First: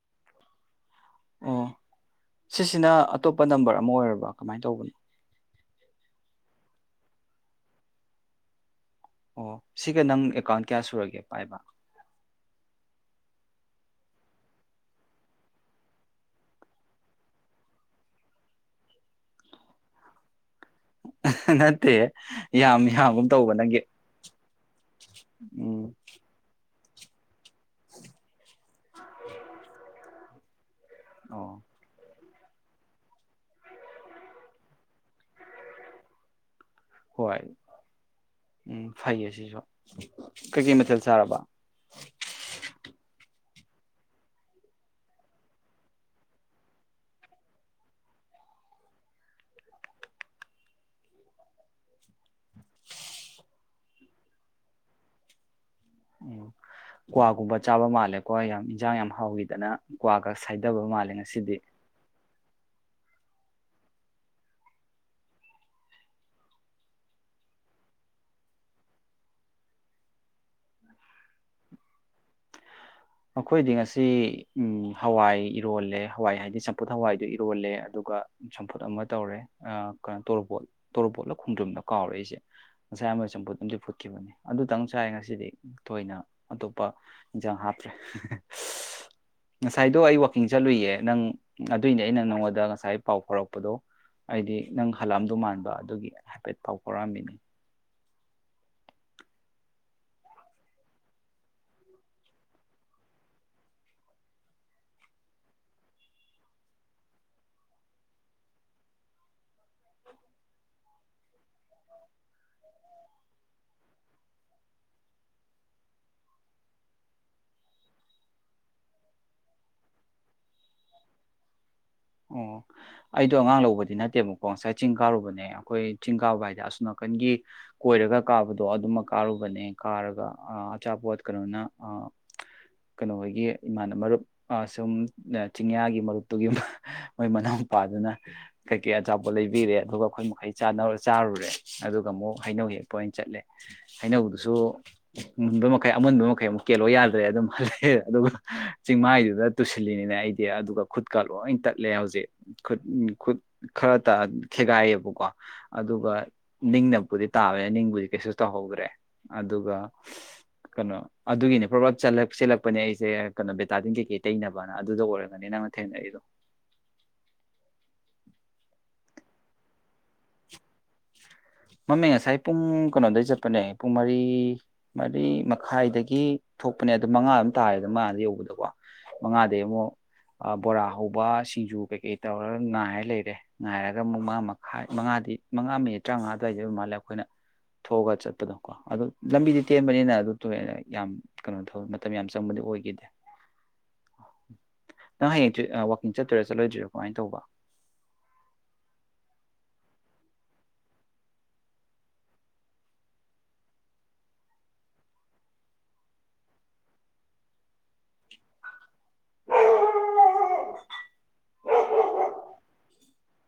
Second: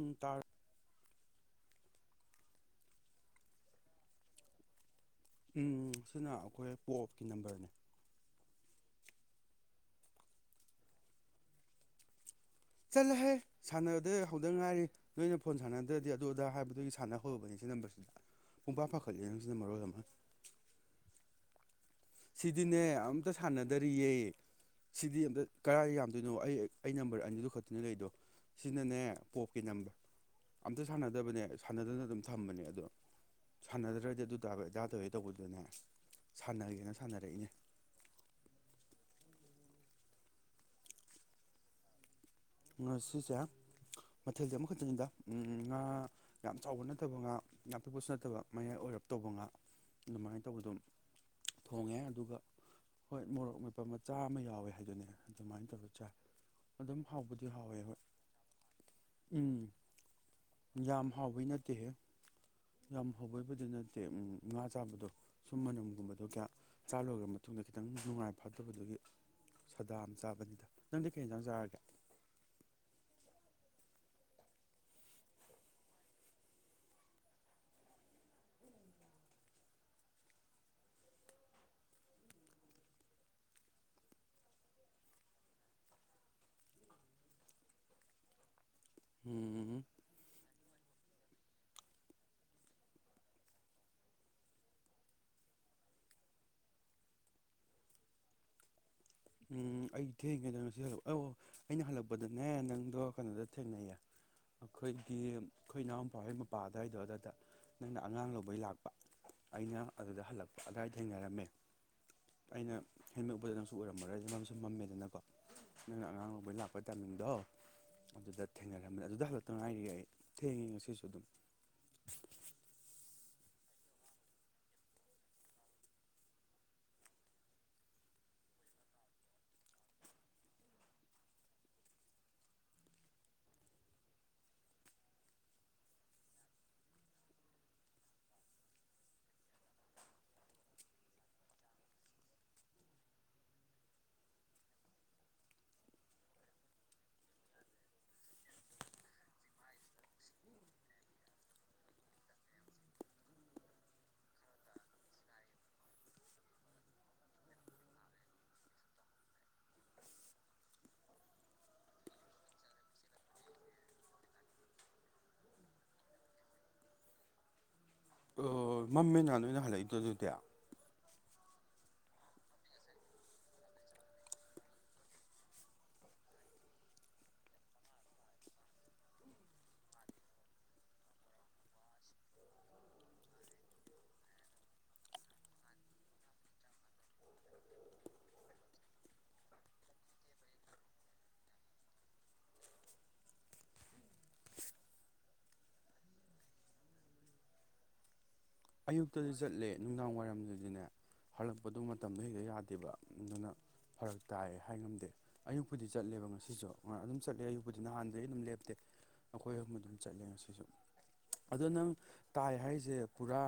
ꯎ ꯇꯥꯔ ꯑꯣ ꯁꯤꯁꯤꯅ ꯑꯇꯣꯞꯄ ꯅꯝꯕꯔ ꯑꯃ ꯑꯣꯏꯔꯕ ꯀꯃꯥꯏꯅ ꯇꯧꯕꯅꯤꯣ ꯎꯝ ꯁꯤꯅ ꯑꯩꯈꯣꯏ ꯄꯣ ꯑꯣꯞꯀꯤ ꯅꯝꯕꯔꯅꯤ ꯑꯣ ꯁꯤꯒ ꯅꯪ ꯑꯦꯀꯥꯎꯟ ꯀꯌꯥ ꯁꯨꯔꯒꯦ ꯄꯥꯏꯕ ꯆꯠꯂꯍꯦ ꯁꯥꯟꯅꯗ ꯍꯧꯗ ꯉꯥꯏꯔꯤ ꯅꯣꯏꯅ ꯐꯣꯟ ꯁꯥꯟꯅꯗ꯭ꯔꯗꯤ ꯑꯗꯨ ꯑꯗꯥ ꯍꯥꯏꯕꯗꯨꯒꯤ ꯁꯥꯟꯅꯍꯔꯕꯅꯤ ꯁꯤ ꯅꯝꯕꯔꯁꯤꯗ ꯄꯨꯡ ꯐꯥ ꯐꯥꯒꯠꯂꯤꯦ ꯅꯪ ꯁꯤꯅ ꯃꯔꯣꯏꯜ ꯑꯃ ꯑ ꯁꯤꯗꯤꯅꯦ ꯑꯝꯇ ꯁꯥꯟꯅꯗꯔꯤꯌꯦ ꯁꯤꯗꯤ ꯑꯝꯇ ꯎꯝ ꯀꯗꯥꯥꯏ ꯌꯥꯝꯗꯣꯏꯅꯣ ꯑꯩ ꯑꯩ ꯅꯝꯕꯔ ꯑꯅꯤꯗꯨ ꯈꯛꯇꯨꯅ ꯂꯩꯗꯣ ꯁꯤꯅꯅꯦ ꯄꯣꯞꯀꯤ ꯅꯝꯕꯔ ꯑꯝꯇ ꯁꯥꯟꯅꯗꯕꯅꯦ ꯑꯣ ꯁꯥꯟꯅꯗꯅ ꯑꯗꯨꯝ ꯊꯝꯕꯅꯦ ꯑꯗꯣ ꯁꯥꯟꯅꯗ꯭ꯔꯗꯤ ꯑꯗꯨ ꯇꯥꯕ ꯑꯗꯥ ꯇꯧꯋꯦ ꯇꯧꯕꯗꯨꯅꯦ ꯁꯥꯟꯅꯒꯦꯅ ꯍꯣꯏ ꯁꯥꯟꯅꯔꯛꯏꯅꯦ ꯎꯝ ꯐꯥꯏꯌꯦꯁꯦ ꯁꯤꯁꯨ ꯀꯩꯀꯩ ꯃꯊꯦꯜ ꯁꯥꯔꯕ ꯉꯥ ꯁꯤꯁꯦ ꯃꯊꯦꯜꯁ ꯑꯃꯈꯛꯇꯪꯅꯤꯗ ꯉꯥ ꯌꯥꯝ ꯆꯥꯎꯕ ꯅꯠꯇꯕ ꯉꯥ ꯌꯥꯝ ꯄꯤꯛꯄꯁꯨ ꯅꯠꯇꯕ ꯃꯌꯥꯏ ꯑꯣꯏꯔꯞ ꯇꯧꯕ ꯉꯥ ꯑꯗꯨꯃꯥꯏꯅ ꯇꯧꯕ ꯑꯗꯨꯝ ꯊꯣꯡꯉꯦ ꯑꯗꯨꯒ ꯍꯣꯏ ꯃꯣꯔꯣꯛ ꯃꯩꯄ ꯃꯆꯥ ꯑꯃ ꯌꯥꯎꯋꯦ ꯍꯥꯏꯗꯨꯅꯦ ꯑꯗꯨꯃꯥꯏꯅ ꯇꯧꯔ ꯎꯝ ꯑꯗꯨꯝ ꯍꯥꯎꯕꯗꯤ ꯀ꯭ꯋꯥꯒꯨꯝꯕ ꯍꯥꯎꯋꯦ ꯆꯥꯕ ꯍꯣꯏ ꯃꯥꯜꯂꯦꯀꯣ ꯌꯥꯝ [unintelligible] ꯎꯝ ꯍꯥꯎꯈꯤꯗꯅ ꯀ꯭ꯋꯥꯒ ꯁꯥꯏꯊꯕ ꯌꯥꯝ ꯃꯥꯜꯂꯦ ꯍꯥꯎꯕꯩ ꯉꯁꯤꯗꯤ ꯅꯠꯇꯦꯍꯦ ꯌꯥꯝ ꯍꯧꯕꯣꯏꯕꯗꯤ ꯅꯠꯇꯦ ꯉꯥ ꯆꯥꯕꯗꯣ ꯁꯨꯝ ꯃꯅꯝꯒꯨꯝꯕꯗꯣ ꯀꯌꯥ ꯆꯥ ꯂꯣꯏꯔꯕ ꯃꯇꯨꯡꯗ ꯈꯤꯇꯪ ꯅꯨꯡꯉꯥꯏ ꯐꯗꯕꯗꯨꯒꯤ ꯁꯥꯗꯥ ꯑꯃ ꯆꯥꯕꯅꯤꯗ ꯅꯪꯗꯤ ꯀꯩ ꯌꯦꯇ ꯆꯥꯔꯒꯦ ꯑꯩꯈꯣꯏꯗꯤ ꯉꯁꯤ ꯍꯋꯥꯏ ꯏꯔꯣꯜꯂꯦ ꯍꯋꯥꯏ ꯍꯥꯏꯗꯤ ꯆꯝꯐꯨꯠ ꯍꯋꯥꯏꯗꯨ ꯏꯔꯣꯜꯂꯦ ꯑꯗꯨꯒ ꯆꯝꯐꯨꯠ ꯑꯃ ꯇꯧꯔꯦ ꯀꯩꯅꯣ ꯇꯣꯔꯣꯕꯣꯠ ꯇꯣꯔꯕꯣꯠꯂ ꯈꯣꯡꯗ꯭ꯔꯨꯝꯗ ꯀꯥꯎꯔꯦꯏꯁꯦ ꯉꯁꯥꯏ ꯑꯃ ꯆꯝꯐꯨꯠ ꯑ ꯐꯨꯠꯈꯤꯕꯅꯦ ꯑꯗꯨꯇꯪ ꯆꯥꯏ ꯉꯁꯤꯗꯤ ꯊꯣꯏꯅ ꯑꯇꯣꯞꯄ ꯏꯟꯖꯥꯡ ꯍꯥꯞ [inaudible] ꯎꯝ ꯉꯁꯥꯏꯗꯣ ꯑꯩ ꯋꯥ ꯏꯤꯡ ꯆꯠꯂꯨꯏꯌꯦ ꯅꯪ ꯑꯗꯨꯏꯅꯦ ꯑꯩꯅ ꯅꯪꯉꯣꯟꯗ ꯉꯁꯥꯏ ꯄꯥꯎ ꯐꯥꯎꯔꯛꯄꯗꯣ ꯑꯩꯗꯤ ꯅꯪ ꯍꯜꯂꯛꯑꯝꯗꯣ ꯃꯥꯟꯕ ꯑꯗꯨꯒꯤ ꯍꯥꯏꯐꯦꯠ ꯄꯥꯎ ꯐꯥꯎꯔꯛꯑꯝꯃꯤꯅꯤ ꯑꯩ ꯊꯦꯡꯒꯦꯗ ꯅꯁꯤ ꯍꯜꯂꯛ ꯑꯧ ꯑꯩꯅ ꯍꯜꯂꯛꯄꯗꯅꯦ ꯅꯪꯗꯣ ꯀꯩꯅꯣꯗ ꯊꯦꯡꯅꯩꯌꯦ ꯑꯩꯈꯣꯏꯒꯤ ꯑꯩꯈꯣꯏ ꯏꯅꯥꯎꯄꯥꯩ ꯃꯄꯥ ꯑꯗꯨꯋꯥꯏꯗꯣ ꯑꯗꯨꯏꯗ ꯅꯪꯅ ꯑꯉꯥꯡ ꯂꯧꯕꯩ ꯂꯥꯛꯄ ꯑꯩꯅ ꯑꯗꯨꯗ ꯍꯜꯂꯛꯄ ꯑꯗꯨ꯭ꯋꯥꯏꯗ ꯊꯦꯡꯅꯔꯝꯃꯦ ꯑꯩꯅ ꯍꯦꯟꯃꯦꯄꯗ ꯅꯪꯁꯨ ꯑꯣꯏꯔꯝ ꯉꯝꯃꯔꯣꯏ ꯑꯗꯨ ꯃꯝꯁꯨ ꯃꯝꯃꯦꯗꯅꯀꯣ ꯅꯪꯅ ꯑꯉꯥꯡꯕꯩ ꯂꯥꯛꯄꯩ ꯇꯥꯏꯃꯤꯡꯗꯣ ꯑꯗꯨꯗ ꯊꯦꯡꯅꯔꯝꯃꯦꯅꯤ ꯑꯗꯨꯗ ꯍꯐꯠꯇ ꯉꯥꯏꯔꯤꯒꯦ ꯑꯩ ꯊꯦꯡꯉꯦ ꯉꯁꯤꯁꯨ ꯑꯗꯨꯝ ꯑꯣ ꯑꯩꯗꯣ ꯑꯉꯥꯡ ꯂꯧꯕꯗꯤ ꯅꯠꯇꯦꯕꯀꯣ ꯉꯁꯥꯏ ꯆꯤꯡ ꯀꯥꯔꯨꯕꯅꯦ ꯑꯩꯈꯣꯏ ꯆꯤꯡ ꯀꯥꯕ ꯍꯥꯏꯗꯤ ꯑꯁꯣ ꯅꯥꯀꯟꯒꯤ ꯀꯣꯏꯔꯒ ꯀꯥꯕꯗꯣ ꯑꯗꯨꯃꯛ ꯀꯥꯔꯨꯕꯅꯦ ꯀꯥꯔꯒ ꯑꯆꯥꯄꯣꯠ ꯀꯩꯅꯣꯅ ꯀꯩꯅꯣ ꯍꯣꯏꯒꯤ ꯏꯃꯥꯅ ꯃꯔꯨꯞ ꯁꯨꯝ ꯆꯤꯡꯌꯥꯒꯤ ꯃꯔꯨꯞꯇꯨꯒꯤ ꯃꯣꯏ ꯃꯅꯥꯎ ꯃꯄꯥꯗꯨꯅ ꯀꯩꯀꯩ ꯑꯆꯥꯄꯣꯠ ꯂꯩꯕꯤꯔꯦ ꯑꯗꯨꯒ ꯑꯩꯈꯣꯏ ꯃꯈꯩ ꯆꯥꯔꯨꯔꯦ ꯑꯗꯨꯒ ꯑꯃꯨꯛ ꯍꯩꯅꯧ ꯍꯦꯛꯄ ꯑꯣꯏꯅ ꯆꯠꯂꯦ ꯍꯩꯅꯧꯗꯨꯁꯨ ꯃꯨꯟꯕ ꯃꯈꯩ ꯑꯃꯨꯟꯕ ꯃꯈꯩ ꯑꯃꯨꯛ ꯀꯦꯜꯂꯣ ꯌꯥꯗ꯭ꯔꯦ ꯑꯗꯨꯝ ꯍꯜꯂꯦ ꯑꯗꯨꯒ ꯆꯤꯡꯃꯥꯏꯗꯨꯗ ꯇꯨꯁꯤꯜꯂꯤꯅꯤꯅꯦ ꯑꯩꯗꯤ ꯑꯗꯨꯒ ꯈꯨꯠꯀ ꯂꯣꯏ ꯇꯠꯂꯦ ꯍꯧꯖꯤꯛ ꯈꯨꯠ ꯈꯨꯠ ꯈꯔꯇ ꯈꯦꯒꯥꯏꯌꯦꯕꯀꯣ ꯑꯗꯨꯒ ꯅꯤꯡꯅꯕꯕꯨꯗꯤ ꯇꯥꯕꯅ ꯅꯤꯡꯕꯨꯗꯤ ꯀꯩꯁꯨ ꯇꯧꯍꯧꯗ꯭ꯔꯦ ꯑꯗꯨꯒ ꯀꯩꯅꯣ ꯑꯗꯨꯒꯤꯅꯤ ꯄ꯭ꯔꯣꯕꯞ ꯆꯦꯜꯂꯛꯄꯅꯦ ꯑꯩꯁꯦ ꯀꯩꯅꯣ ꯕꯦꯇꯥꯇꯤꯟ ꯀꯩꯀꯩ ꯇꯩꯅꯕꯅ ꯑꯗꯨꯗ ꯑꯣꯏꯔꯒꯅꯤ ꯅꯪꯅ ꯊꯦꯡꯅꯔꯤꯗꯣ ꯑꯣ ꯃꯃꯦꯅ ꯅꯣꯏꯅ ꯍꯜꯂꯛꯏꯗꯗꯨꯗꯤ ꯃꯃꯤꯡ ꯉꯁꯥꯏ ꯄꯨꯡ ꯀꯩꯅꯣꯗꯒꯤꯩ ꯆꯠꯄꯅꯦ ꯄꯨꯡ ꯃꯔꯤ ꯃꯔꯤ ꯃꯈꯥꯏꯗꯒꯤ ꯊꯣꯛꯄꯅꯦ ꯑꯗꯨ ꯃꯉꯥ ꯑꯗꯨꯝ ꯇꯥꯔꯦꯗ ꯃꯉꯥꯗ ꯌꯧꯕꯗꯀꯣ ꯃꯉꯥꯗꯒꯤꯩ ꯑꯃꯨꯛ ꯕꯣꯔꯥ ꯍꯧꯕ ꯁꯤꯡꯖꯨ ꯀꯩꯀꯩ ꯇꯧꯔꯒ ꯉꯥꯏꯔ ꯂꯩꯔꯦ ꯉꯥꯏꯔꯒ ꯑꯃꯨꯛ ꯃꯉꯥ ꯃꯈꯥꯏ ꯃꯉꯥꯗꯤ ꯃꯉꯥ ꯃꯤꯅꯤꯠ ꯇꯔꯥꯃꯉꯥ ꯑꯗꯨꯏꯗꯕ ꯃꯥꯜꯂꯦ ꯑꯩꯈꯣꯏꯅ ꯊꯣꯛꯑꯒ ꯆꯠꯄꯗꯣ ꯀꯣ ꯑꯗꯨ ꯂꯝꯕꯤꯗꯤ ꯇꯦꯟꯕꯅꯤꯅ ꯑꯗꯨ ꯌꯥꯝ ꯀꯩꯅꯣꯧ ꯃꯇꯝ ꯌꯥꯝ ꯆꯪꯕꯗꯤ ꯑꯣꯏꯈꯤꯗꯦ ꯅꯪ ꯍꯌꯦꯡ ꯋꯀꯤꯡ ꯆꯠꯇꯣꯏꯔꯥ ꯆꯠꯂꯣꯏꯗꯣꯏꯔꯣ ꯀꯃꯥꯏꯅ ꯇꯧꯕ ꯑꯌꯨꯛꯇꯗꯤ ꯆꯠꯂꯦ ꯅꯨꯡꯗꯥꯡ ꯋꯥꯏꯔꯝꯗꯗꯤꯅꯦ ꯍꯔꯂꯛꯄꯗꯣ ꯃꯇꯝꯗꯣ ꯍꯦꯛꯇ ꯌꯥꯗꯦꯕ ꯑꯗꯨꯅ ꯐꯔꯛ ꯇꯥꯏ ꯍꯥꯏ ꯉꯝꯗꯦ ꯑꯌꯨꯛꯄꯨꯗꯤ ꯆꯠꯂꯦꯕ ꯉꯁꯤꯁꯨ ꯉ ꯑꯗꯨꯝ ꯆꯠꯂꯦ ꯑꯌꯨꯛꯄꯨꯗꯤ ꯅꯍꯥꯟꯗꯒꯤ ꯑꯗꯨꯝ ꯂꯦꯞꯇꯦ ꯑꯩꯈꯣꯏ ꯑꯍꯨꯝꯕ ꯑꯗꯨꯝ ꯆꯠꯂꯦ ꯉꯁꯤꯁꯨ ꯑꯗꯨꯗꯣ ꯅꯪ ꯇꯥꯏ ꯍꯥꯏꯔꯤꯁꯦ ꯄꯨꯔꯥ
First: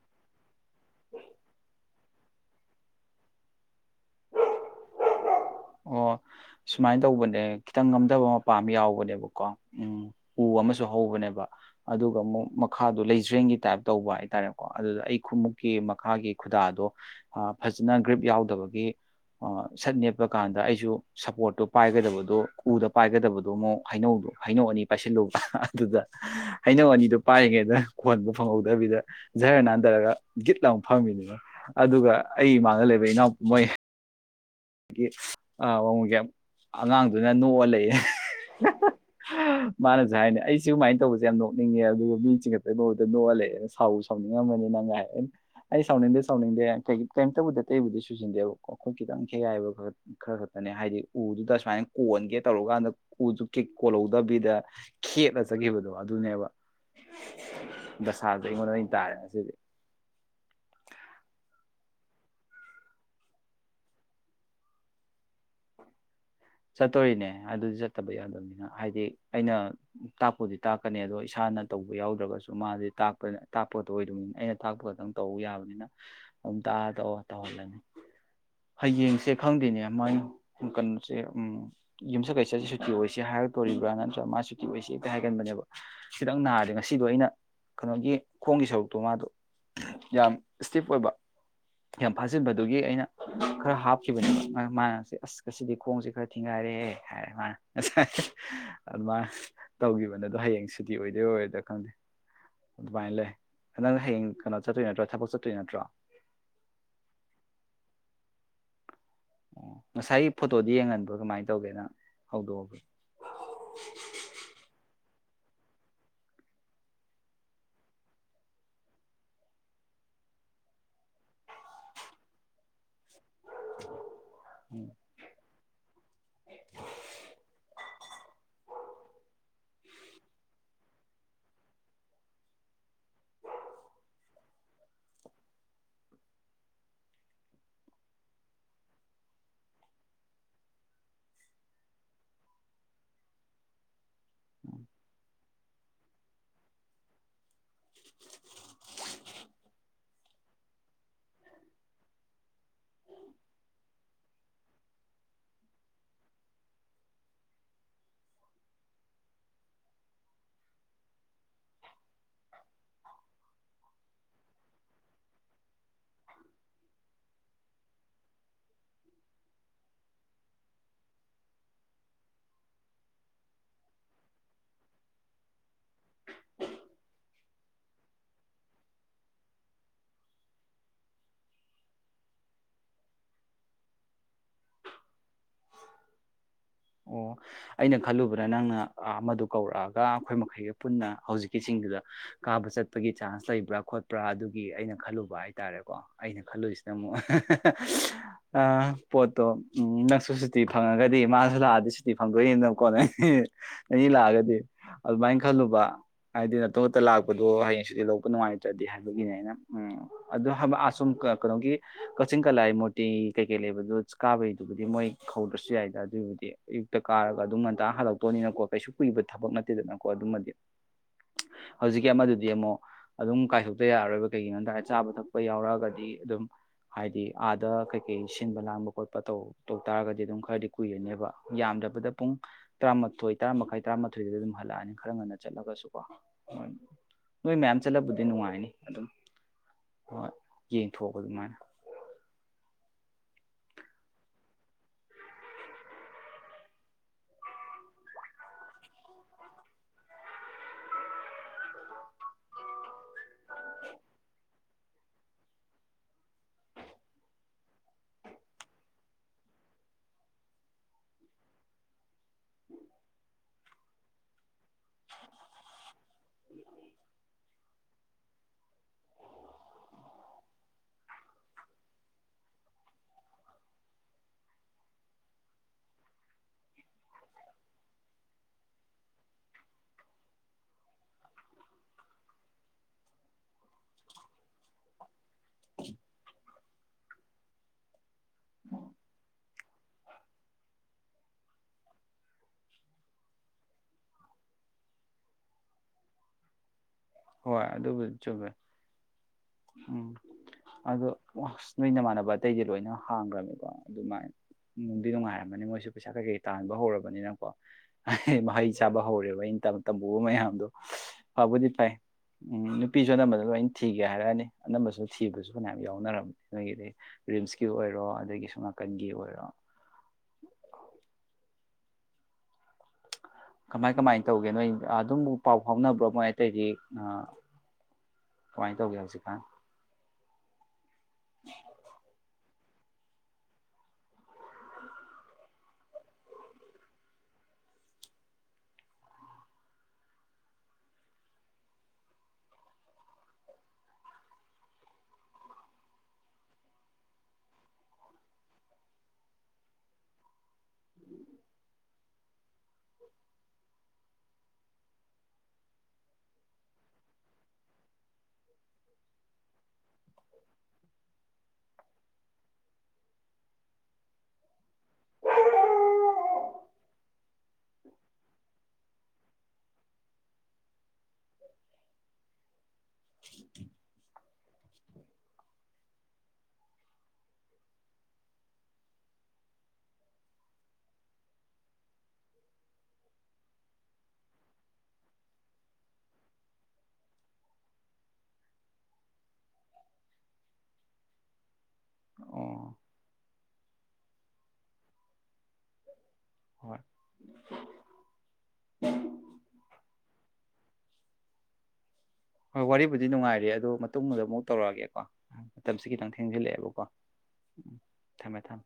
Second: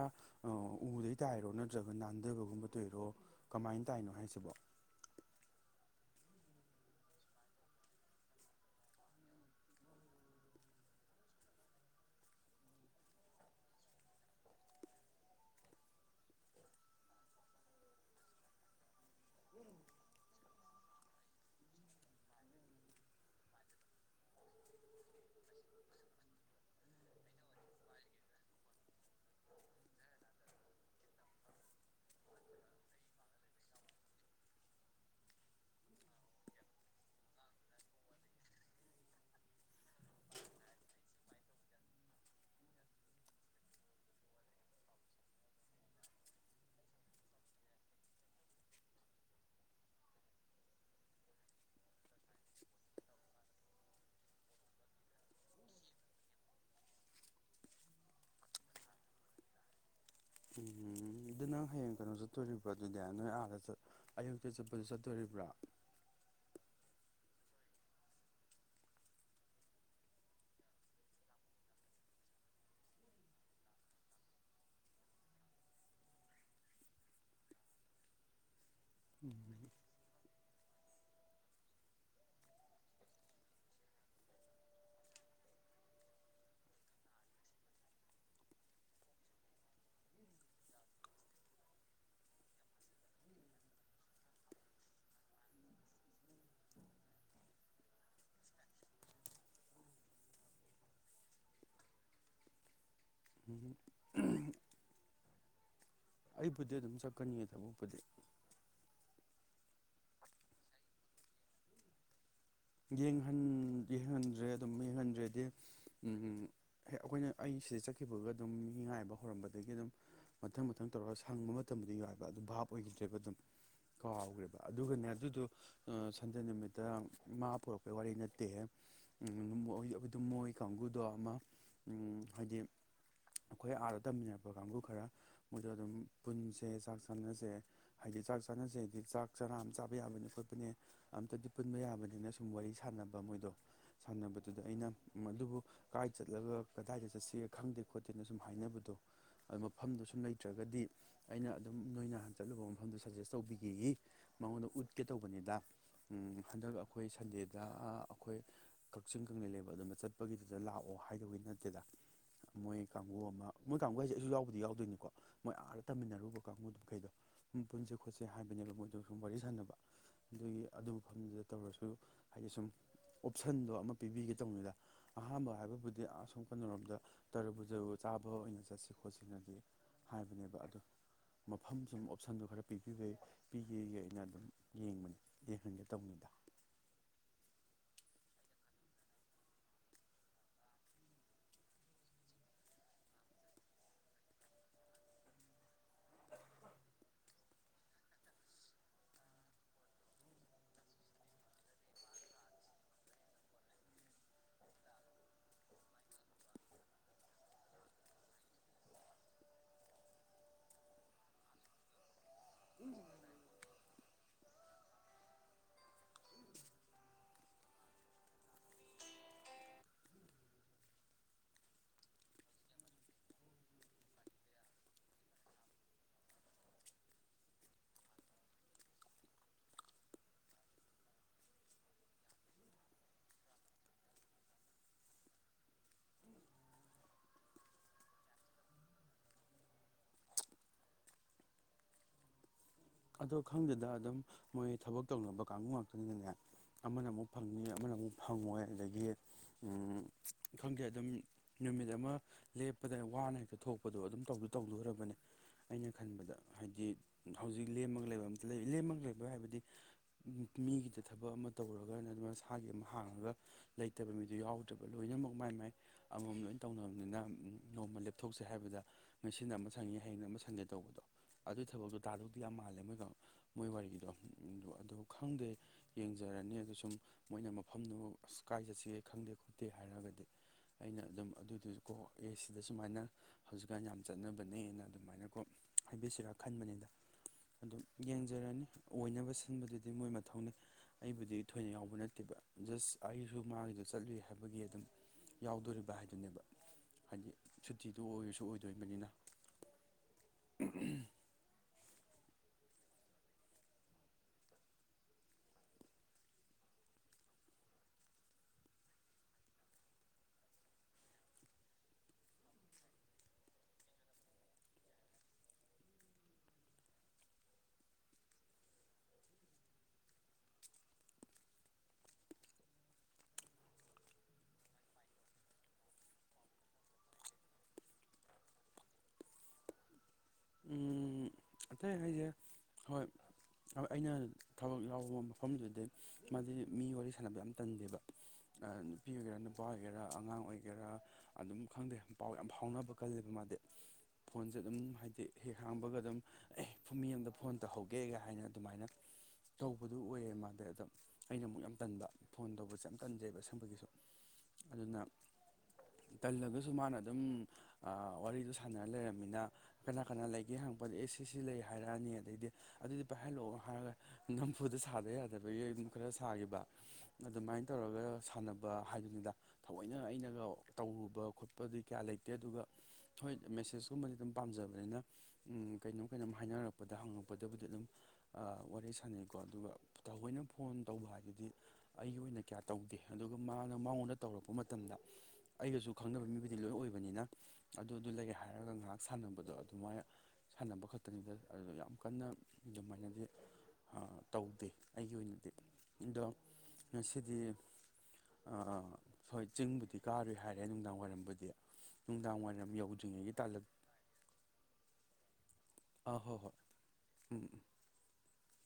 ꯎꯗꯩ ꯇꯥꯏꯔꯣ ꯅꯠꯇ꯭ꯔꯒ ꯅꯥꯟꯊꯕꯒꯨꯝꯕ ꯇ ꯑꯣꯏꯔꯣ ꯀꯃꯥꯏꯅ ꯇꯥꯏꯅꯣ ꯍꯥꯏꯁꯤꯕꯣ ꯑꯣ ꯁꯨꯃꯥꯏꯅ ꯇꯧꯕꯅꯦ ꯈꯤꯇꯪ ꯉꯝꯗꯕ ꯃꯄꯥ ꯑꯃ ꯌꯥꯎꯕꯅꯦꯕꯀꯣ ꯎꯝ ꯎ ꯑꯃꯁꯨ ꯍꯧꯕꯅꯦꯕ ꯑꯗꯨꯒ ꯑꯃꯨꯛ ꯃꯈꯥꯗꯣ ꯂꯩꯖ꯭ꯔꯦꯡꯒꯤ ꯇꯥꯏꯞ ꯇꯧꯕ ꯍꯥꯏꯇꯥꯔꯦꯀꯣ ꯑꯗꯨꯗ ꯑꯩ ꯈꯨꯃꯨꯛꯀꯤ ꯃꯈꯥꯒꯤ ꯈꯨꯗꯥꯗꯣ ꯐꯖꯅ ꯒ꯭ꯔꯤꯞ ꯌꯥꯎꯗꯕꯒꯤ ꯁꯠꯅꯦꯞ ꯆꯠꯄ ꯀꯥꯟꯗ ꯑꯩꯁꯨ ꯁꯞꯄꯣꯔꯠꯇꯣ ꯄꯥꯏꯒꯗꯕꯗꯣ ꯎꯗ ꯄꯥꯏꯒꯗꯕꯗꯨꯣ ꯑꯃꯨꯛ ꯍꯩꯅꯧꯗꯣ ꯍꯩꯅꯧ ꯑꯅꯤ ꯄꯥꯏꯁꯤꯜꯂꯨꯕꯗ ꯑꯗꯨꯗ ꯍꯩꯅꯧ ꯑꯅꯤꯗꯨꯣ ꯄꯥꯏꯔꯤꯉꯩꯗ ꯈꯣꯟꯕ ꯐꯪꯍꯧꯗꯕꯤꯗ ꯖꯔ ꯅꯥꯟꯊꯔꯒ ꯒꯤꯠ ꯂ ꯐꯪꯃꯤꯅꯤꯅ ꯑꯗꯨꯒ ꯑꯩ ꯏꯃꯥꯡꯗ ꯂꯩꯕ ꯏꯅꯥꯎ ꯃꯣꯏ ꯑꯗꯒꯤ ꯃꯨꯡꯁꯦ ꯌꯥꯝ ꯑꯉꯥꯡꯗꯨꯅ ꯅꯣꯛꯑ ꯂꯩꯑꯦ ꯃꯥꯅꯁꯨ ꯍꯥꯏꯅꯤ ꯑꯩꯁꯨ ꯁꯨꯃꯥꯏꯅ ꯇꯧꯕꯁꯦ ꯌꯥꯝ ꯅꯣꯛꯅꯤꯡꯉꯦ ꯑꯗꯨꯒ ꯃꯤ ꯆꯤꯡꯈꯄꯣꯏ ꯐꯕꯨꯗ ꯅꯣꯛꯑꯂꯑꯦꯅ ꯁꯥꯎ ꯁꯥꯎꯅꯤꯡꯉꯝꯕꯅꯤꯅ ꯅ ꯉꯥꯏ ꯑꯩ ꯁꯥꯎꯅꯤꯡꯗꯦ ꯁꯥꯎꯅꯤꯡꯗꯦ ꯀꯩꯝꯇꯕꯨꯗꯤꯇꯩꯕꯨꯗꯤ ꯁꯨꯁꯤꯟꯗꯦꯕꯀꯣ ꯑꯩꯈꯣꯏ ꯈꯤꯇꯪ ꯍꯦꯛ ꯍꯥꯏꯕ ꯈꯔ ꯈꯛꯇꯅꯦ ꯍꯥꯏꯗꯤ ꯎꯗꯨꯗ ꯁꯨꯃꯥꯏꯅ ꯀꯣꯟꯒꯦ ꯇꯧꯔ ꯀꯥꯟꯗ ꯎꯁꯨ ꯀꯣꯜꯍꯧꯗꯕꯤꯗ ꯈꯦꯠꯂ ꯆꯈꯤꯕꯗꯣ ꯑꯗꯨꯅꯦꯕ ꯗꯁꯥꯁꯨ ꯑꯩꯉꯣꯟꯗ ꯑ ꯇꯥꯔꯦ ꯉꯁꯤꯗꯤ ꯎꯝ ꯑꯗꯨ ꯅꯪ ꯍꯌꯦꯡ ꯀꯩꯅꯣ ꯆꯠꯇꯣꯔꯤꯕ꯭ꯔꯣ ꯑꯗꯨꯗꯤ ꯅꯣꯏ ꯑꯥꯗ ꯑꯌꯨꯛꯇ ꯆꯠꯄꯗꯨ ꯆꯠꯇꯣꯔꯤꯕ꯭ꯔꯥ ꯆꯠꯇꯣꯔꯤꯅꯦ ꯑꯗꯨꯗꯤ ꯆꯠꯇꯕ ꯌꯥꯗꯕꯅꯤꯅ ꯍꯥꯏꯗꯤ ꯑꯩꯅ ꯇꯥꯛꯄꯗꯤ ꯇꯥꯛꯀꯅꯤ ꯑꯗꯣ ꯏꯁꯥꯅ ꯇꯧꯕ ꯌꯥꯎꯗ꯭ꯔꯒꯁꯨ ꯃꯥꯗꯤ ꯇꯥꯛꯄ ꯇꯥꯛꯄꯗꯣ ꯑꯣꯏꯗꯕꯅꯤꯅ ꯑꯩꯅ ꯇꯥꯛꯄ ꯈꯛꯇꯪ ꯇꯧꯕ ꯌꯥꯕꯅꯤꯅ ꯑꯗꯨꯝ ꯇꯥꯛꯑ ꯇꯧꯔ ꯇꯧꯍꯜꯂꯅꯤ ꯍꯌꯦꯡꯁꯦ ꯈꯪꯗꯦꯅꯦ ꯃꯥꯥꯏ [unintelligible] ꯌꯨꯝꯁꯀꯩ ꯆꯠꯁꯦ ꯁꯨꯇꯤ ꯑꯣꯏꯁꯤꯦ ꯍꯥꯏꯔꯛꯇꯣꯔꯤꯕ꯭ꯔꯥ ꯅꯠꯇ꯭ꯔꯒ ꯃꯥ ꯁꯨꯇꯤ ꯑꯣꯏꯁꯤ ꯍꯦꯛꯇ ꯍꯥꯏꯒꯟꯕꯅꯦꯕ ꯈꯤꯇꯪ ꯅꯥꯔꯦ ꯉꯁꯤꯗꯣ ꯑꯩꯅ ꯀꯩꯅꯣꯒꯤ ꯈꯣꯡꯒꯤ ꯁꯔꯨꯛꯇꯣ ꯃꯥꯗꯣ ꯌꯥꯝ ꯏꯁꯇꯤꯞ ꯑꯣꯏꯕ ꯌꯥꯝ ꯐꯥꯖꯤꯟꯕꯗꯨꯒꯤ ꯑꯩꯅ ꯈꯔ ꯍꯥꯞꯈꯤꯕꯅꯦꯕ ꯃꯥꯅꯁꯦ ꯑꯁ ꯉꯁꯤꯗꯤ ꯈꯣꯡꯁꯦ ꯈꯔ ꯊꯤꯡꯒꯥꯏꯔꯦ ꯍꯥꯏꯔꯦ ꯃꯥꯅ ꯉꯥꯏ ꯑꯗꯨ ꯃꯥꯅ ꯇꯧꯈꯤꯕꯅꯗꯣ ꯍꯌꯦꯡ ꯁꯨꯇꯤ ꯑꯣꯏꯗꯣꯏ ꯑꯣꯏꯔꯣꯏꯗ ꯈꯪꯗꯦ ꯑꯗꯨꯃꯥꯏꯅ ꯂꯩ ꯎꯝ ꯅꯪ ꯍꯌꯦꯡ ꯀꯩꯅꯣ ꯆꯠꯇꯣꯏ ꯅꯠꯇ꯭ꯔꯣ ꯊꯕꯛ ꯆ ꯅꯠꯇ꯭ꯔꯥ ꯑꯩꯕꯨꯗꯤ ꯑꯗꯨꯝ ꯆꯠꯀꯅꯤ ꯊꯕꯛꯄꯨꯗꯤ ꯑꯣ ꯉꯁꯥꯏꯒꯤ ꯐꯣꯇꯣꯗꯤ ꯌꯦꯡꯍꯟꯕ꯭ꯔꯥ ꯀꯃꯥꯏꯅ ꯇꯧꯒꯦꯅ ꯌꯦꯡꯟ ꯌꯦꯡꯍꯟꯗ꯭ꯔꯦ ꯑꯗꯨꯝ ꯌꯦꯡꯍꯟꯗ꯭ꯔꯦ ꯑ ꯍꯦꯛ ꯑꯩꯈꯣꯏꯅ ꯑꯩ ꯁꯤꯗ ꯆꯠꯈꯤꯕꯒ ꯑꯗꯨꯝꯉꯥꯏꯕ ꯍꯧꯔꯝꯕꯗꯒꯤ ꯑꯗꯨꯝ ꯃꯊꯪ ꯃꯊꯪ ꯇꯧꯔꯒ ꯁꯪꯕ ꯃꯇꯝꯗꯗꯤ ꯌꯥꯣ ꯍꯥꯏꯕ ꯑꯗꯨꯝ ꯚꯥꯞ ꯑꯣꯏꯈꯤꯗ꯭ꯔꯦꯕ ꯑꯗꯨꯝ ꯀꯥꯎꯈ꯭ꯔꯦꯕ ꯎꯝ ꯑꯗꯨꯒꯅꯦ ꯑꯗꯨꯗꯣ ꯁꯟꯗꯦ ꯅꯨꯃꯤꯠꯇ ꯄꯨꯔꯛꯄꯩ ꯋꯥꯔꯤ ꯅꯠꯇꯦ ꯃꯣꯏ ꯀꯥꯡꯕꯨꯗꯣ ꯑꯃ ꯍꯥꯏꯗꯤ ꯑꯩꯈꯣꯏ ꯑꯥꯗ ꯇꯝꯃꯤꯟꯅꯄ ꯀꯥꯡꯒ ꯈꯔ ꯃꯣꯏꯗꯣ ꯑꯗꯨꯝ ꯄꯨꯟꯁꯦ ꯆꯥꯛ ꯆꯥꯅꯁꯦ ꯍꯥꯏꯗꯤ ꯆꯥꯛ ꯆꯥꯅꯁꯦ ꯍꯥꯏꯗꯤ ꯆꯥꯛ ꯆꯔꯥ ꯑꯃ ꯆꯥꯕ ꯌꯥꯕꯅꯤ ꯈꯣꯠꯄꯅꯦ ꯑꯝꯇꯗꯤ ꯄꯨꯟꯕ ꯌꯥꯕꯅꯤ ꯑꯩꯅ ꯁꯨꯝ ꯋꯥꯔꯤ ꯁꯥꯟꯅꯕ ꯃꯣꯏꯗꯣ ꯁꯥꯟꯅꯕꯗꯨꯗ ꯑꯩꯅ ꯑꯗꯨꯕꯨ ꯀꯗꯥꯥꯏꯗ ꯆꯠꯂꯒ ꯀꯗꯥꯏꯗ ꯆꯠꯁꯤꯒꯦ ꯈꯪꯗꯦ ꯈꯣꯠꯇꯦꯅ ꯁꯨꯝ ꯍꯥꯏꯅꯕꯗꯣ ꯑꯗꯨ ꯃꯐꯝꯗꯣ ꯁꯨꯝ ꯂꯩꯇ꯭ꯔꯒꯗꯤ ꯑꯩꯅ ꯑꯗꯨꯝ ꯅꯣꯏꯅ ꯆꯠꯂꯨꯕ ꯃꯐꯝꯗꯣ ꯁꯖꯦꯁ ꯇꯧꯕꯤꯈꯤ ꯃꯉꯣꯟꯗ ꯎꯠꯀꯦ ꯇꯧꯕꯅꯤꯗ ꯍꯟꯗꯛ ꯑꯩꯈꯣꯏ ꯁꯟꯗꯦꯗ ꯑꯩꯈꯣꯏ ꯀꯛꯆꯤꯡ ꯀꯪꯂꯩ ꯂꯩꯕ ꯑꯗꯨꯃ ꯆꯠꯄꯒꯤꯗꯨꯗ ꯂꯥꯛꯑꯣ ꯍꯥꯏꯗꯕꯒꯤ ꯅꯠꯇꯦꯗ ꯃꯣꯏ ꯀꯥꯡꯕꯨ ꯑꯃ ꯃꯣꯏ ꯀꯥꯡꯕꯨ ꯍꯥꯏꯁꯦ ꯑꯩꯁꯨ ꯌꯥꯎꯕꯨꯗꯤ ꯌꯥꯎꯗꯣꯏꯅꯤꯀꯣ ꯃꯣꯏ ꯑꯥꯔ ꯇꯝꯃꯤꯟꯅ ꯄꯨꯟꯁꯦ ꯈꯣꯠꯁꯦ ꯍꯥꯏꯕꯅꯦꯕ ꯃꯣꯏꯗ ꯁꯨꯝ ꯋꯥꯔꯤ ꯁꯥꯟꯅꯕ ꯑꯗꯨꯒꯤ ꯑꯗꯨ ꯃꯐꯝꯗꯨꯗ ꯇꯧꯔꯁꯨ ꯍꯥꯏꯗꯤ ꯁꯨꯝ ꯑꯣꯞꯁꯟꯗꯣ ꯑꯃ ꯄꯤꯕꯤꯒꯦ ꯇꯧꯕꯅꯤꯗ ꯑꯍꯥꯟꯕ ꯍꯥꯏꯕꯕꯨꯗꯤ ꯑꯁꯨꯝ ꯀꯩꯅꯔꯣꯝꯗ ꯇꯔꯨꯕꯨ ꯆꯔꯨ ꯆꯥꯕ ꯑꯣꯏꯅ ꯆꯠꯁꯤ ꯈꯣꯠꯁꯤꯅꯗꯤ ꯍꯥꯏꯕꯅꯦꯕ ꯑꯗ ꯃꯐꯝ ꯁꯨꯝ ꯑꯣꯞꯁꯟꯗꯣ ꯈꯔ ꯄꯤꯕꯤꯕꯩ ꯄꯤꯒꯒꯤ ꯑꯩꯅ ꯑꯗꯨꯝ ꯌꯦꯡꯕꯅꯦ ꯌꯦꯡꯍꯟꯒꯦ ꯇꯧꯕꯅꯤꯗ ꯑꯣ ꯑꯩꯅ ꯈꯜꯂꯨꯕꯗ ꯅꯪꯅ ꯑꯃꯗꯨ ꯀꯧꯔꯛꯑꯒ ꯑꯩꯈꯣꯏ ꯃꯈꯩꯒ ꯄꯨꯟꯅ ꯍꯧꯖꯤꯛꯀꯤ ꯁꯤꯡꯗꯨꯗ ꯀꯥꯕ ꯆꯠꯄꯒꯤ ꯆꯥꯟꯁ ꯂꯩꯕ꯭ꯔꯥ ꯈꯣꯠꯄ꯭ꯔꯥ ꯑꯗꯨꯒꯤ ꯑꯩꯅ ꯈꯜꯂꯨꯕ ꯍꯥꯏ ꯇꯥꯔꯦꯀꯣ ꯑꯩꯅ ꯈꯜꯂꯨꯁꯤꯅ ꯑꯃꯨꯛ ꯄꯣꯠꯇꯣ ꯅꯪꯁꯨꯨ ꯁꯨꯇꯤ ꯐꯪꯉꯒꯗꯤ ꯃꯥ ꯂꯥꯛꯑꯗꯤ ꯁꯨꯇꯤ ꯐꯪꯗꯣꯏꯅꯤꯗꯕꯀꯣꯅ ꯑꯅꯤ ꯂꯥꯛꯑꯒꯗꯤ ꯑꯗꯨꯃꯥꯏꯅ ꯈꯜꯂꯨꯕ ꯍꯥꯏꯗꯤ ꯅꯇꯣ ꯉꯇ ꯂꯥꯛꯄꯗꯣ ꯍꯌꯦꯡ ꯁꯨꯇꯤ ꯂꯧꯕ ꯅꯨꯡꯉꯥꯏꯇ꯭ꯔꯗꯤ ꯍꯥꯏꯕꯒꯤꯅꯦ ꯑꯩꯅ ꯎꯝ ꯑꯗꯨ ꯑꯁꯨꯝ ꯀꯩꯅꯣꯒꯤ ꯆꯤꯡꯀꯂꯑ ꯃꯣꯇꯤ ꯀꯩꯀꯩ ꯂꯩꯕꯗꯨ ꯀꯥꯕꯩꯗꯨꯕꯨꯗꯤ ꯃꯣꯏ ꯀꯧꯗ꯭ꯔꯁꯨ ꯌꯥꯏꯗ ꯑꯗꯨꯒꯤꯕꯨꯗꯤ ꯑꯌꯨꯛꯇ ꯀꯥꯔꯒ ꯑꯗꯨꯝ ꯉꯟꯇꯥ ꯍꯜꯂꯛꯇꯣꯏꯅꯤꯅꯀꯣ ꯀꯩꯁꯨ ꯀꯨꯏꯕ ꯊꯕꯛ ꯅꯠꯇꯦꯗꯅꯀꯣ ꯑꯗꯨꯃꯗꯤ ꯍꯧꯖꯤꯛꯀꯤ ꯑꯃꯗꯗꯤ ꯑꯃꯨꯛ ꯑꯗꯨꯝ ꯀꯥꯏꯊꯣꯛꯇ ꯌꯥꯔꯔꯣꯏꯕ ꯀꯩꯒꯤꯅꯣ ꯍꯥꯏꯔ ꯆꯥꯕ ꯊꯛꯄ ꯌꯥꯎꯔꯛꯑꯒꯗꯤ ꯑꯗꯨꯝ ꯍꯥꯏꯗꯤ ꯑꯥꯗ ꯀꯩꯀꯩ ꯁꯤꯟꯕ ꯂꯥꯟꯕ ꯈꯣꯠꯄ ꯇꯧ ꯇꯧ ꯇꯥꯔꯒꯗꯤ ꯑꯗꯨꯝ ꯈꯔꯗꯤ ꯀꯨꯏꯔꯅꯦꯕ ꯌꯥꯝꯗ꯭ꯔꯕꯗ ꯄꯨꯡ ꯇꯔꯥꯃꯥꯊꯣꯏ ꯇꯔꯥꯃꯥꯏ ꯇꯔꯥꯃꯥꯊꯣꯏꯗ ꯑꯗꯨꯝ ꯍꯜꯂꯛꯑꯅꯤ ꯈꯔ ꯉꯟꯅ ꯆꯠꯂꯒꯁꯨꯀꯣ ꯍꯣꯏ ꯅꯣꯏ ꯃꯌꯥꯝ ꯆꯠꯂꯕꯨꯗꯤ ꯅꯨꯡꯉꯥꯏꯅꯤ ꯑꯗꯨꯝ ꯍꯣꯏ ꯌꯦꯡꯊꯣꯛꯕ ꯑꯗꯨꯃꯥꯏꯅ ꯑꯗꯣ ꯈꯪꯗꯗ ꯑꯗꯨꯝ ꯃꯣꯏ ꯊꯕꯛ ꯇꯧꯅꯕ ꯀꯥꯡꯕꯨ ꯉꯥꯛꯇꯅꯤꯗꯅꯦ ꯑꯃꯅ ꯑꯃꯨꯛ ꯐꯪꯉ ꯑꯃꯅ ꯑꯃꯨꯛ ꯐꯪꯉꯣꯏ ꯑꯗꯒꯤ ꯈꯪꯗꯦ ꯑꯗꯨꯝ ꯅꯨꯃꯤꯠ ꯑꯃ ꯂꯦꯞꯄꯗ ꯋꯥꯅ ꯍꯦꯛꯇ ꯊꯣꯛꯄꯗꯣ ꯑꯗꯨꯝ ꯇꯧꯗꯣꯔꯕꯅꯦ ꯑꯩꯅ ꯈꯟꯕꯗ ꯍꯥꯏꯗꯤ ꯍꯧꯖꯤꯛ ꯂꯦꯝꯃꯛꯒ ꯂꯩꯕ ꯑꯝꯇ ꯂꯩ ꯂꯦꯝꯃꯒ ꯂꯩꯕ ꯍꯥꯏꯕꯗꯤ ꯃꯤꯒꯤꯗ ꯊꯕꯛ ꯑꯃ ꯇꯧꯔꯒ ꯅ ꯃꯁꯥꯒꯤ ꯑꯃ ꯍꯥꯡꯉꯒ ꯂꯩꯇꯕ ꯃꯤꯗꯨ ꯌꯥꯎ ꯅꯠꯇ꯭ꯔꯕ ꯂꯣꯏꯅꯃꯛ ꯃꯥꯏ ꯃꯥꯏ ꯑꯃꯉꯝ ꯂꯣꯏ ꯇꯧꯅꯕꯅꯕꯅꯤꯅ ꯅꯣꯡꯃ ꯂꯦꯞꯊꯣꯛꯆꯦ ꯍꯥꯏꯕꯗ ꯉꯁꯤꯅ ꯑꯃ ꯁꯪꯉꯦ ꯍꯌꯦꯡ ꯑꯃ ꯁꯪꯒꯦ ꯇꯧꯕꯗꯣ ꯑꯗꯨꯒꯤ ꯊꯕꯛꯇꯣ ꯇꯥ ꯌꯥꯝ ꯃꯥꯜꯂꯦ ꯃꯣꯏꯗꯣ ꯃꯣꯏ ꯋꯥꯔꯤꯒꯤꯗꯣ ꯑꯗꯨ ꯑꯗꯨ ꯈꯪꯗꯦ ꯌꯦꯡꯖꯔꯅꯤ ꯑꯣ ꯁꯨꯝ ꯃꯣꯏꯅ ꯃꯐꯝꯗꯣ ꯑꯁ ꯀꯥꯏ ꯆꯠꯁꯤꯒꯦ ꯈꯪꯗꯦ ꯈꯣꯠꯇꯦ ꯍꯥꯏꯔꯒꯗꯤ ꯑꯩꯅ ꯑꯗꯨꯝ ꯑꯗꯨꯗꯨꯁꯨ ꯀꯣ ꯑꯦ ꯁꯤꯗ ꯁꯨꯃꯥꯏꯅ ꯍꯧꯖꯤꯛꯀꯥꯟ ꯌꯥꯝ ꯆꯠꯅꯕꯅꯦꯅ ꯑꯗꯨꯃꯥꯏꯅ ꯀꯣ ꯍꯥꯏꯕꯤꯁꯤꯔꯥ ꯈꯟꯕꯅꯤꯗ ꯑꯗꯨꯝ ꯌꯦꯡꯖꯔꯅꯤ ꯑꯣꯏꯅꯕ ꯁꯤꯟꯕꯗꯨꯗꯤ ꯃꯣꯏ ꯃꯊꯧꯅꯤ ꯑꯩꯕꯨꯗꯤ ꯊꯣꯏꯅ ꯌꯥꯎꯕ ꯅꯠꯇꯦꯕ ꯖꯁ ꯑꯩꯁꯨ ꯃꯥꯒꯤꯗ ꯆꯠꯂꯨꯏ ꯍꯥꯏꯕꯒꯤ ꯑꯗꯨꯝ ꯌꯥꯎꯗꯣꯔꯤꯕ ꯍꯥꯏꯗꯨꯅꯦꯕ ꯍꯥꯏꯗꯤ ꯍꯣꯏ ꯁꯨꯇꯤꯗꯨ ꯑꯗꯨꯕꯨꯗꯤ ꯑꯣꯏꯔꯁꯨ ꯆꯨꯝꯕꯦ ꯑꯣꯏꯗꯣꯏꯕꯅꯤꯅ ꯎꯝ ꯑꯗ ꯅꯣꯏ ꯅꯃꯥꯟꯅꯕ ꯑꯇꯩꯗꯤ ꯂꯣꯏꯅ ꯍꯥꯡꯈ꯭ꯔꯅꯤꯀꯣ ꯑꯗꯨꯃꯥꯏꯅ ꯅꯨꯡꯗꯤ ꯅꯨꯡꯉꯥꯏꯔꯝꯕꯅꯤ ꯃꯣꯏꯁꯨ ꯄꯩꯁꯥ ꯀꯩꯀꯩ ꯇꯥꯍꯟꯕ ꯍꯧꯔꯕꯅꯤꯅꯀꯣ ꯃꯍꯩ ꯆꯥꯕ ꯍꯧꯔꯦꯕ ꯇꯝꯕꯨ ꯃꯌꯥꯝꯗꯣ ꯐꯕꯨꯗꯤ ꯐꯩ ꯎꯝ ꯅꯨꯄꯤꯁꯨ ꯑꯅꯝꯕꯗ ꯂꯣꯏ ꯊꯤꯒꯦ ꯍꯥꯏꯔꯛꯑꯅꯤ ꯑꯅꯝꯕꯁꯨ ꯊꯤꯕꯁꯨ ꯐꯅꯌꯥꯝ ꯌꯥꯎꯅꯔꯕꯅꯤ ꯅꯣꯏꯒꯤꯗꯤ ꯔꯤꯝꯁꯀꯤ ꯑꯣꯏꯔꯣ ꯑꯗꯒꯤ ꯁꯣꯝ ꯅꯥꯀꯟꯒꯤ ꯑꯣꯏꯔꯣ ꯀꯃꯥꯏ ꯀꯃꯥꯏꯅ ꯇꯧꯒꯦ ꯅꯣꯏ ꯑꯗꯨꯝꯕꯨ ꯄꯥꯎ ꯐꯥꯎꯅꯕ꯭ꯔꯣ ꯃꯣꯏ ꯑꯇꯩꯗꯤ ꯀꯃꯥꯏꯅ ꯇꯧꯒꯦ ꯍꯧꯖꯤꯛꯀꯥꯟ ꯑꯇꯩ ꯍꯥꯏꯁꯦ ꯍꯣꯏ ꯑꯩꯅ ꯊꯕꯛ ꯌꯥꯎꯕ ꯃꯐꯝꯗꯨꯗꯤ ꯃꯥꯗꯤ ꯃꯤ ꯋꯥꯔꯤ ꯁꯥꯟꯅꯕ ꯌꯥꯝ ꯇꯟꯗꯦꯕ ꯅꯨꯄꯤ ꯑꯣꯏꯒꯦꯔꯥ ꯅꯨꯄꯥ ꯑꯣꯏꯒꯦꯔꯥ ꯑꯉꯥꯡ ꯑꯣꯏꯒꯦꯔꯥ ꯑꯗꯨꯝ ꯈꯪꯗꯦ ꯄꯥꯎ ꯌꯥꯝ ꯐꯥꯎꯅꯕ ꯀꯜꯂꯦꯕ ꯃꯥꯗꯤ ꯐꯣꯟꯁꯦ ꯑꯗꯨꯝ ꯍꯥꯏꯗꯤ ꯍꯦꯛ ꯍꯥꯡꯕꯒ ꯑꯗꯨꯝ ꯑꯦ ꯐꯨꯝ ꯃꯤ ꯑꯃꯗ ꯐꯣꯟ ꯇꯧꯍꯧꯒꯦꯒ ꯍꯥꯏꯅ ꯑꯗꯨꯃꯥꯏꯅ ꯇꯧꯕꯗꯨ ꯑꯣꯏꯌꯦ ꯃꯥꯗ ꯑꯩꯅ ꯑꯃꯨꯛ ꯌꯥꯝ ꯇꯟꯕ ꯐꯣꯟ ꯇꯧꯕꯁꯦ ꯌꯥꯝ ꯇꯟꯖꯩꯑꯕ ꯑꯁꯪꯕꯒꯤꯁꯨ ꯑꯗꯨꯅ ꯀꯜꯂꯒꯁꯨ ꯃꯥꯅ ꯑꯗꯨꯝ ꯋꯥꯔꯤꯗꯣ ꯁꯥꯟꯅꯔ ꯂꯩꯔꯝꯃꯤꯅ ꯀꯅꯥ ꯀꯅꯥ ꯂꯩꯒꯦ ꯍꯪꯛꯄ ꯑꯦ ꯁꯤ ꯁꯤ ꯂꯩ ꯍꯥꯏꯔꯛꯑꯅꯤ ꯑꯗꯩꯗꯤ ꯑꯗꯨꯗꯤ ꯄꯥꯏꯍꯜꯂꯣꯑꯣ ꯍꯥꯏꯔꯒ ꯅꯝꯐꯨꯗ ꯁꯥꯗ ꯌꯥꯗꯕꯒꯤ ꯑꯗꯨꯝ ꯈꯔ ꯁꯥꯈꯤꯕ ꯑꯗꯨꯃꯥꯏꯅ ꯇꯧꯔꯒ ꯁꯥꯟꯅꯕ ꯍꯥꯏꯕꯅꯤꯗ ꯊꯑꯣꯏꯅ ꯑꯩꯅꯒ ꯇꯧꯔꯨꯕ ꯈꯣꯠꯄꯗꯤ ꯀꯌꯥ ꯂꯩꯇꯦ ꯑꯗꯨꯒ ꯊꯣꯏ ꯃꯦꯁꯦꯁꯀꯨꯝꯕꯗꯤ ꯑꯗꯨꯝ ꯄꯥꯝꯖꯕ ꯀꯩꯅꯣꯝ ꯀꯩꯅꯣꯝ ꯍꯥꯏꯅꯔꯛꯄꯗ ꯍꯪꯉꯛꯄꯗꯕꯨꯗꯤ ꯑꯗꯨꯝ ꯋꯥꯔꯤ ꯁꯥꯟꯅꯩꯀꯣ ꯑꯗꯨꯒ ꯇꯑꯣꯏꯅ ꯐꯣꯟ ꯇꯧꯕ ꯍꯥꯏꯗꯨꯗꯤ ꯑꯩꯒꯤ ꯑꯣꯏꯅ ꯀꯌꯥ ꯇꯧꯗꯦ ꯑꯗꯨꯒ ꯃꯥꯅ ꯃꯉꯣꯟꯗ ꯇꯧꯔꯛꯄ ꯃꯇꯝꯗ ꯑꯩꯒꯁꯨ ꯈꯪꯅꯕ ꯃꯤꯕꯨꯗꯤ ꯂꯣꯏ ꯑꯣꯏꯕꯅꯤꯅ ꯑꯗꯨ ꯑꯗꯨ ꯂꯩꯔꯦ ꯍꯥꯏꯔꯒ ꯉꯥꯏꯍꯥꯛ ꯁꯥꯟꯅꯕꯗꯣ ꯑꯗꯨꯃꯥꯏꯅ ꯁꯥꯟꯅꯕ ꯈꯛꯇꯅꯤꯗ ꯑꯗꯨ ꯌꯥꯝ ꯀꯟꯅ ꯑꯣ ꯑꯗꯨꯃꯥꯏꯅꯗꯤ ꯇꯧꯗꯦ ꯑꯩꯒꯤ ꯑꯣꯏꯅꯗꯤ ꯑꯗꯣ ꯍꯣꯏ ꯉꯁꯤꯗꯤ ꯍꯣꯏ ꯆꯤꯡꯕꯨꯗꯤ ꯀꯥꯔꯣꯏ ꯍꯥꯏꯔꯦ ꯅꯨꯡꯗꯥꯡ ꯋꯥꯏꯔꯝꯕꯨꯗꯤ ꯅꯨꯡꯗꯥꯡ ꯍꯣꯏ ꯋꯥꯏꯔꯝ ꯋꯥꯔꯤꯕꯨꯗꯤ ꯌꯧꯗ꯭ꯔꯤꯉꯩꯒꯤ ꯅꯨꯡꯉꯥꯏꯔꯤ ꯇꯥꯂꯛ ꯃꯇꯝꯁꯤ ꯈꯤꯇꯪ ꯊꯦꯡꯖꯤꯜꯂꯛꯑꯦꯕꯀꯣ ꯎꯝ ꯊꯝꯃꯦ ꯊꯝꯃꯦ